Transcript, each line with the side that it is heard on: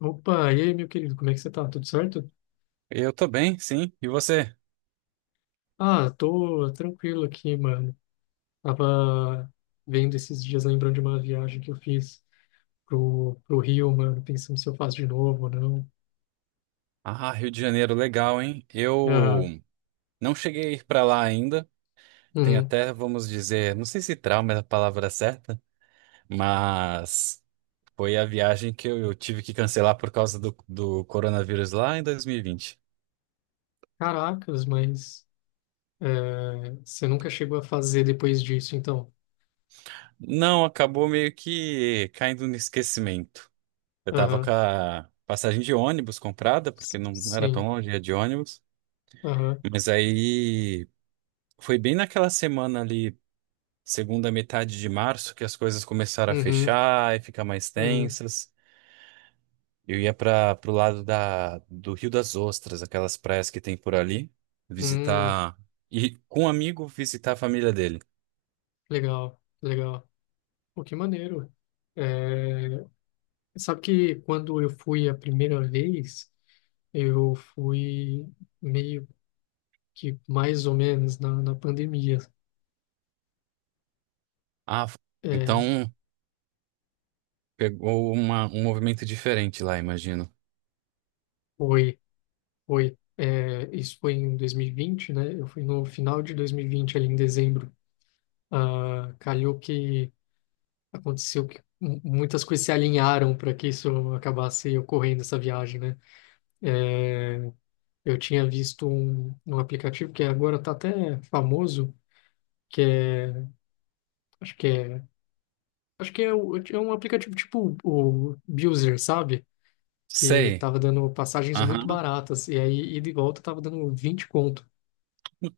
left: Opa, e aí, meu querido, como é que você tá? Tudo certo?
right: Eu tô bem, sim. E você?
left: Ah, tô tranquilo aqui, mano. Tava vendo esses dias, lembrando de uma viagem que eu fiz pro Rio, mano, pensando se eu faço de novo ou não.
right: Ah, Rio de Janeiro, legal, hein?
left: Aham.
right: Eu não cheguei a ir pra lá ainda. Tem
left: Uhum.
right: até, vamos dizer, não sei se trauma é a palavra certa, mas foi a viagem que eu tive que cancelar por causa do coronavírus lá em 2020.
left: Caracas, mas é, você nunca chegou a fazer depois disso, então?
right: Não, acabou meio que caindo no esquecimento. Eu tava com
left: Aham.
right: a passagem de ônibus comprada, porque
left: S-
right: não era tão
left: Sim.
right: longe, ia de ônibus.
left: Aham.
right: Mas aí foi bem naquela semana ali. Segunda metade de março que as coisas começaram a
left: Uhum.
right: fechar e ficar mais
left: Uhum.
right: tensas. Eu ia para pro lado do Rio das Ostras, aquelas praias que tem por ali,
left: Hum.
right: visitar e com um amigo visitar a família dele.
left: Legal, legal. Pô, que maneiro. Eh, Sabe que quando eu fui a primeira vez, eu fui meio que mais ou menos na pandemia.
right: Ah, f- então
left: É,
right: pegou um movimento diferente lá, imagino.
left: foi, foi. É, isso foi em 2020, né? Eu fui no final de 2020 ali em dezembro. Ah, calhou que aconteceu que muitas coisas se alinharam para que isso acabasse ocorrendo, essa viagem, né? É, eu tinha visto um aplicativo que agora está até famoso, que é, acho que é é um aplicativo tipo o Buser, sabe? Que
right: Sei.
left: tava dando passagens muito
right: Aham.
left: baratas. E aí, ida e volta, tava dando 20 conto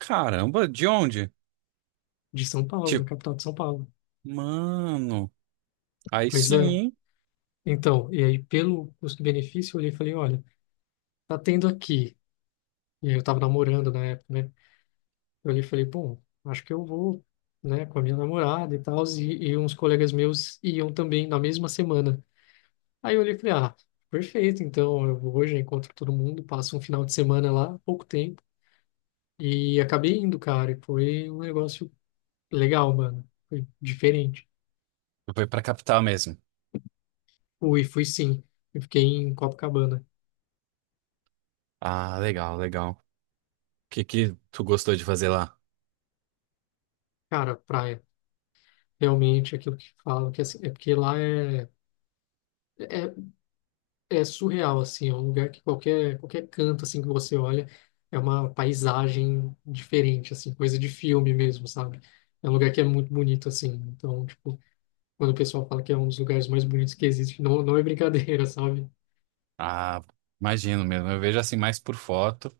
right: Caramba, de onde?
left: de São Paulo, da
right: Tipo,
left: capital de São Paulo.
right: mano, aí
left: Pois é.
right: sim.
left: Então, e aí, pelo custo-benefício, eu olhei e falei: olha, tá tendo aqui. E aí, eu tava namorando na época, né? Eu olhei e falei: bom, acho que eu vou, né, com a minha namorada e tal. E uns colegas meus iam também na mesma semana. Aí, eu olhei e falei: ah, perfeito. Então, eu vou hoje, encontro todo mundo, passo um final de semana lá, pouco tempo. E acabei indo, cara, e foi um negócio legal, mano. Foi diferente.
right: Eu fui pra capital mesmo.
left: Fui, fui sim. Eu fiquei em Copacabana.
right: Ah, legal, legal. O que tu gostou de fazer lá?
left: Cara, praia. Realmente, aquilo que falam, que é assim, é porque lá é, é surreal, assim. É um lugar que qualquer canto, assim, que você olha, é uma paisagem diferente, assim. Coisa de filme mesmo, sabe? É um lugar que é muito bonito, assim. Então, tipo, quando o pessoal fala que é um dos lugares mais bonitos que existe, não, não é brincadeira, sabe?
right: Ah, imagino mesmo. Eu vejo assim mais por foto.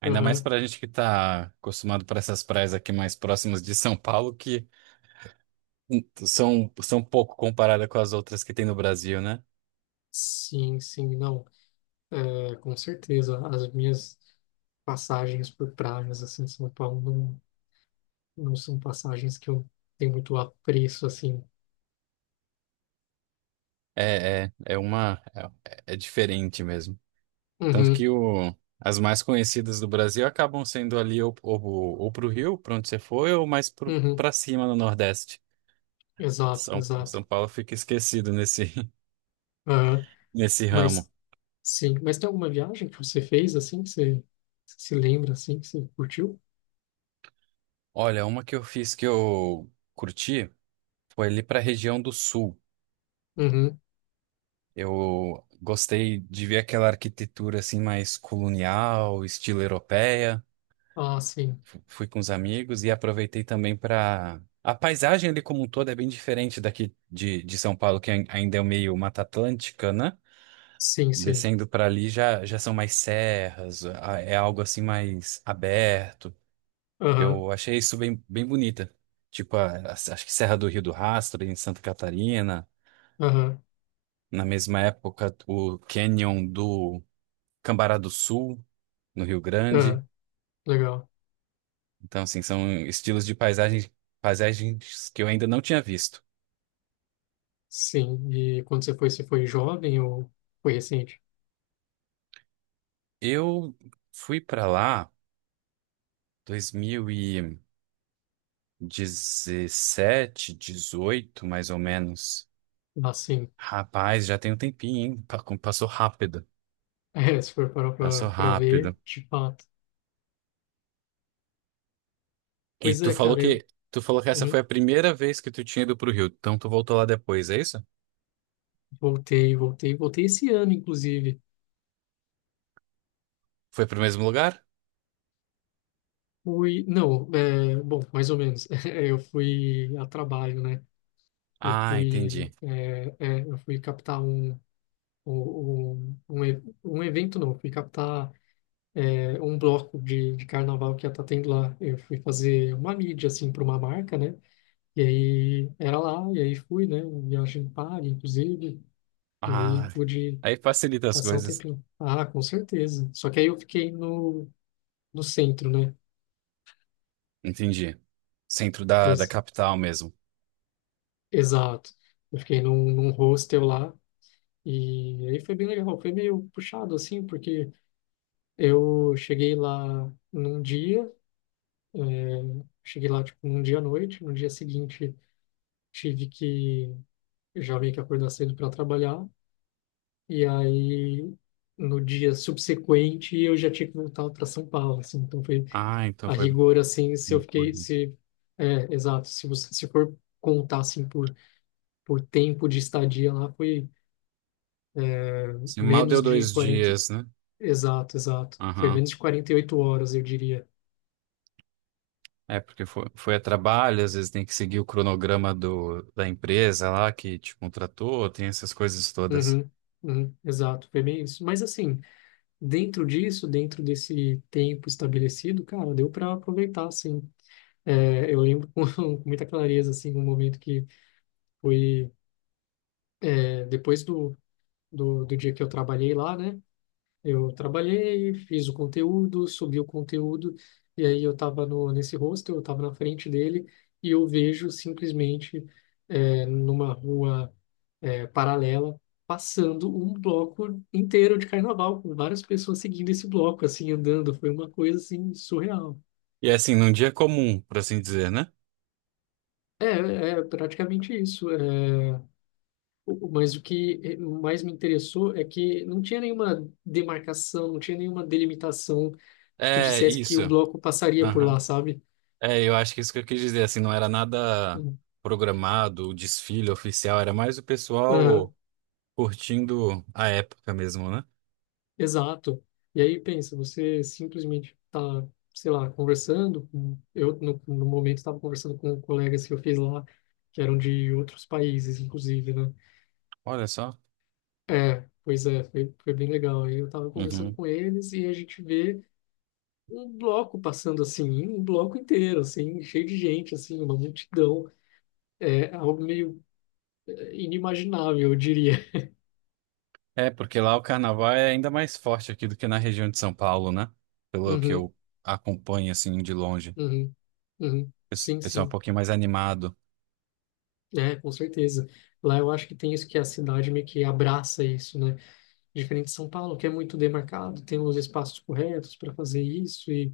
right: Ainda mais
left: Aham.
right: pra gente que tá acostumado para essas praias aqui mais próximas de São Paulo, que são pouco comparadas com as outras que tem no Brasil, né?
left: Sim, sim, não. É, com certeza, as minhas passagens por praias, assim, em São Paulo não, não são passagens que eu tenho muito apreço, assim.
right: É, é, é uma. É, é diferente mesmo. Tanto
left: Uhum,
right: que o, as mais conhecidas do Brasil acabam sendo ali ou pro Rio, pra onde você foi, ou mais
left: uhum,
right: pra cima no Nordeste.
left: exato, exato.
right: São Paulo fica esquecido nesse,
left: Aham,
right: nesse ramo.
left: mas, sim, mas tem alguma viagem que você fez, assim, que você se lembra, assim, que você curtiu?
right: Olha, uma que eu fiz que eu curti. Foi ali para a região do sul.
left: Uhum,
right: Eu gostei de ver aquela arquitetura assim mais colonial, estilo europeia.
left: ah, sim,
right: Fui com os amigos e aproveitei também para a paisagem ali como um todo é bem diferente daqui de São Paulo, que ainda é meio Mata Atlântica, né?
left: sim, sim.
right: Descendo para ali já são mais serras, é algo assim mais aberto.
left: Aham,
right: Eu achei isso bem, bem bonita. Tipo, acho que Serra do Rio do Rastro, em Santa Catarina.
left: aham,
right: Na mesma época, o Canyon do Cambará do Sul, no Rio Grande.
left: aham, legal.
right: Então, assim, são estilos de paisagem paisagens que eu ainda não tinha visto.
left: Sim, e quando você foi jovem ou foi recente?
right: Eu fui para lá 2017, 18, mais ou menos.
left: Ah, sim.
right: Rapaz, já tem um tempinho, hein? Como Passou rápido.
left: É, se for parar pra,
right: Passou
left: pra ver,
right: rápido.
left: tipo,
right: E
left: Pois é, cara, eu
right: tu falou que essa foi
left: uhum,
right: a primeira vez que tu tinha ido pro Rio. Então tu voltou lá depois, é isso?
left: voltei, voltei, voltei esse ano, inclusive.
right: Foi pro mesmo lugar?
left: Fui, não, é, bom, mais ou menos. Eu fui a trabalho, né? Eu
right: Ah,
left: fui,
right: entendi.
left: eu fui captar um evento, não, eu fui captar um bloco de carnaval que ia estar tendo lá. Eu fui fazer uma mídia, assim, para uma marca, né? E aí era lá, e aí fui, né? Viagem paga, inclusive, e aí
right: Ah,
left: pude
right: aí facilita as
left: passar um
right: coisas.
left: tempinho. Ah, com certeza. Só que aí eu fiquei no centro, né?
right: Entendi. Centro da
left: Pois,
right: capital mesmo.
left: exato. Eu fiquei num hostel lá e aí foi bem legal. Foi meio puxado, assim, porque eu cheguei lá num dia, cheguei lá, tipo, num dia à noite, no dia seguinte tive que, eu já meio que acordar cedo para trabalhar e aí no dia subsequente eu já tinha que voltar para São Paulo, assim, então foi
right: Ah, então
left: a
right: foi.
left: rigor, assim, se eu fiquei, se, é, exato, se você, se for contar, assim, por tempo de estadia lá, foi
right: Assim, mal
left: menos
right: deu
left: de
right: dois
left: 40.
right: dias, né?
left: Exato, exato. Foi
right: Aham.
left: menos de 48 horas, eu diria.
right: É, porque foi a trabalho, às vezes tem que seguir o cronograma da empresa lá que te contratou, tem essas coisas todas.
left: Uhum, uhum, exato, foi bem isso. Mas assim, dentro disso, dentro desse tempo estabelecido, cara, deu para aproveitar, assim. É, eu lembro com, com muita clareza, assim, um momento que foi depois do dia que eu trabalhei lá, né? Eu trabalhei, fiz o conteúdo, subi o conteúdo, e aí eu tava no, nesse hostel, eu tava na frente dele, e eu vejo simplesmente numa rua paralela, passando um bloco inteiro de carnaval, com várias pessoas seguindo esse bloco, assim, andando. Foi uma coisa, assim, surreal.
right: E é assim, num dia comum, por assim dizer, né?
left: É praticamente isso. É, mas o que mais me interessou é que não tinha nenhuma demarcação, não tinha nenhuma delimitação que
right: É,
left: dissesse que
right: isso.
left: o bloco passaria por
right: Aham.
left: lá, sabe?
right: É, eu acho que isso que eu quis dizer, assim, não era nada programado, o desfile oficial, era mais o
left: Uhum.
right: pessoal. Curtindo a época mesmo, né?
left: Exato. E aí pensa, você simplesmente tá, sei lá, conversando. Eu, no momento, estava conversando com colegas que eu fiz lá, que eram de outros países, inclusive, né?
right: Olha só.
left: É, pois é, foi, foi bem legal. Aí eu estava conversando
right: Uhum.
left: com eles e a gente vê um bloco passando assim, um bloco inteiro, assim, cheio de gente, assim, uma multidão. É algo meio inimaginável, eu diria.
right: É, porque lá o carnaval é ainda mais forte aqui do que na região de São Paulo, né? Pelo que
left: Uhum,
right: eu acompanho, assim, de longe.
left: uhum, uhum. Sim,
right: Pessoal é um
left: sim.
right: pouquinho mais animado.
left: É, com certeza. Lá eu acho que tem isso que a cidade meio que abraça isso, né? Diferente de São Paulo, que é muito demarcado, tem os espaços corretos para fazer isso e,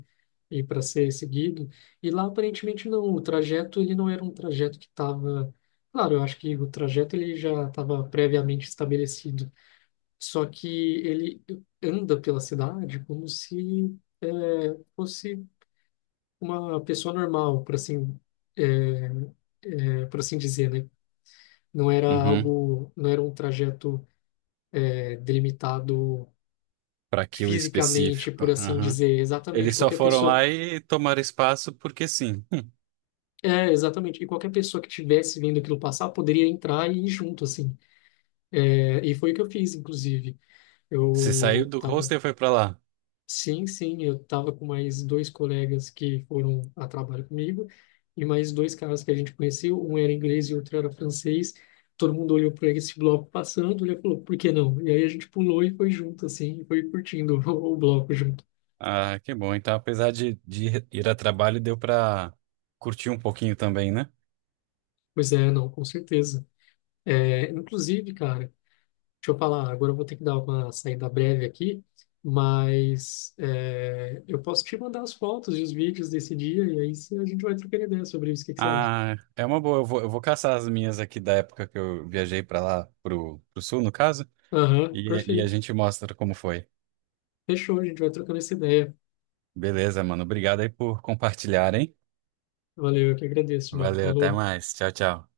left: e para ser seguido. E lá aparentemente não, o trajeto ele não era um trajeto que estava. Claro, eu acho que o trajeto ele já estava previamente estabelecido. Só que ele anda pela cidade como se é, fosse uma pessoa normal, por assim, é, por assim dizer, né? Não era
right: Uhum.
left: algo, não era um trajeto delimitado
right: Para aquilo
left: fisicamente,
right: específico.
left: por assim
right: Uhum.
left: dizer. Exatamente,
right: Eles só
left: qualquer
right: foram
left: pessoa.
right: lá e tomaram espaço porque sim.
left: É, exatamente. E qualquer pessoa que tivesse vindo aquilo passar poderia entrar e ir junto, assim. É, e foi o que eu fiz, inclusive.
right: Você saiu
left: Eu
right: do
left: tava
right: hostel e foi pra lá.
left: Sim, sim, eu estava com mais dois colegas que foram a trabalho comigo e mais dois caras que a gente conheceu, um era inglês e outro era francês. Todo mundo olhou para esse bloco passando, olhou e falou, por que não? E aí a gente pulou e foi junto, assim, e foi curtindo o bloco junto.
right: Ah, que bom. Então, apesar de ir a trabalho, deu pra curtir um pouquinho também, né?
left: Pois é, não, com certeza. É, inclusive, cara, deixa eu falar, agora eu vou ter que dar uma saída breve aqui, mas eu posso te mandar as fotos e os vídeos desse dia e aí a gente vai trocando ideia sobre isso, o que que você acha?
right: Ah, é uma boa. Eu vou caçar as minhas aqui da época que eu viajei pra lá, pro sul, no caso,
left: Aham,
right: e a
left: perfeito.
right: gente mostra como foi.
left: Fechou, a gente vai trocando essa ideia.
right: Beleza, mano. Obrigado aí por compartilhar, hein?
left: Valeu, eu que agradeço, mano.
right: Valeu, até
left: Falou.
right: mais. Tchau, tchau.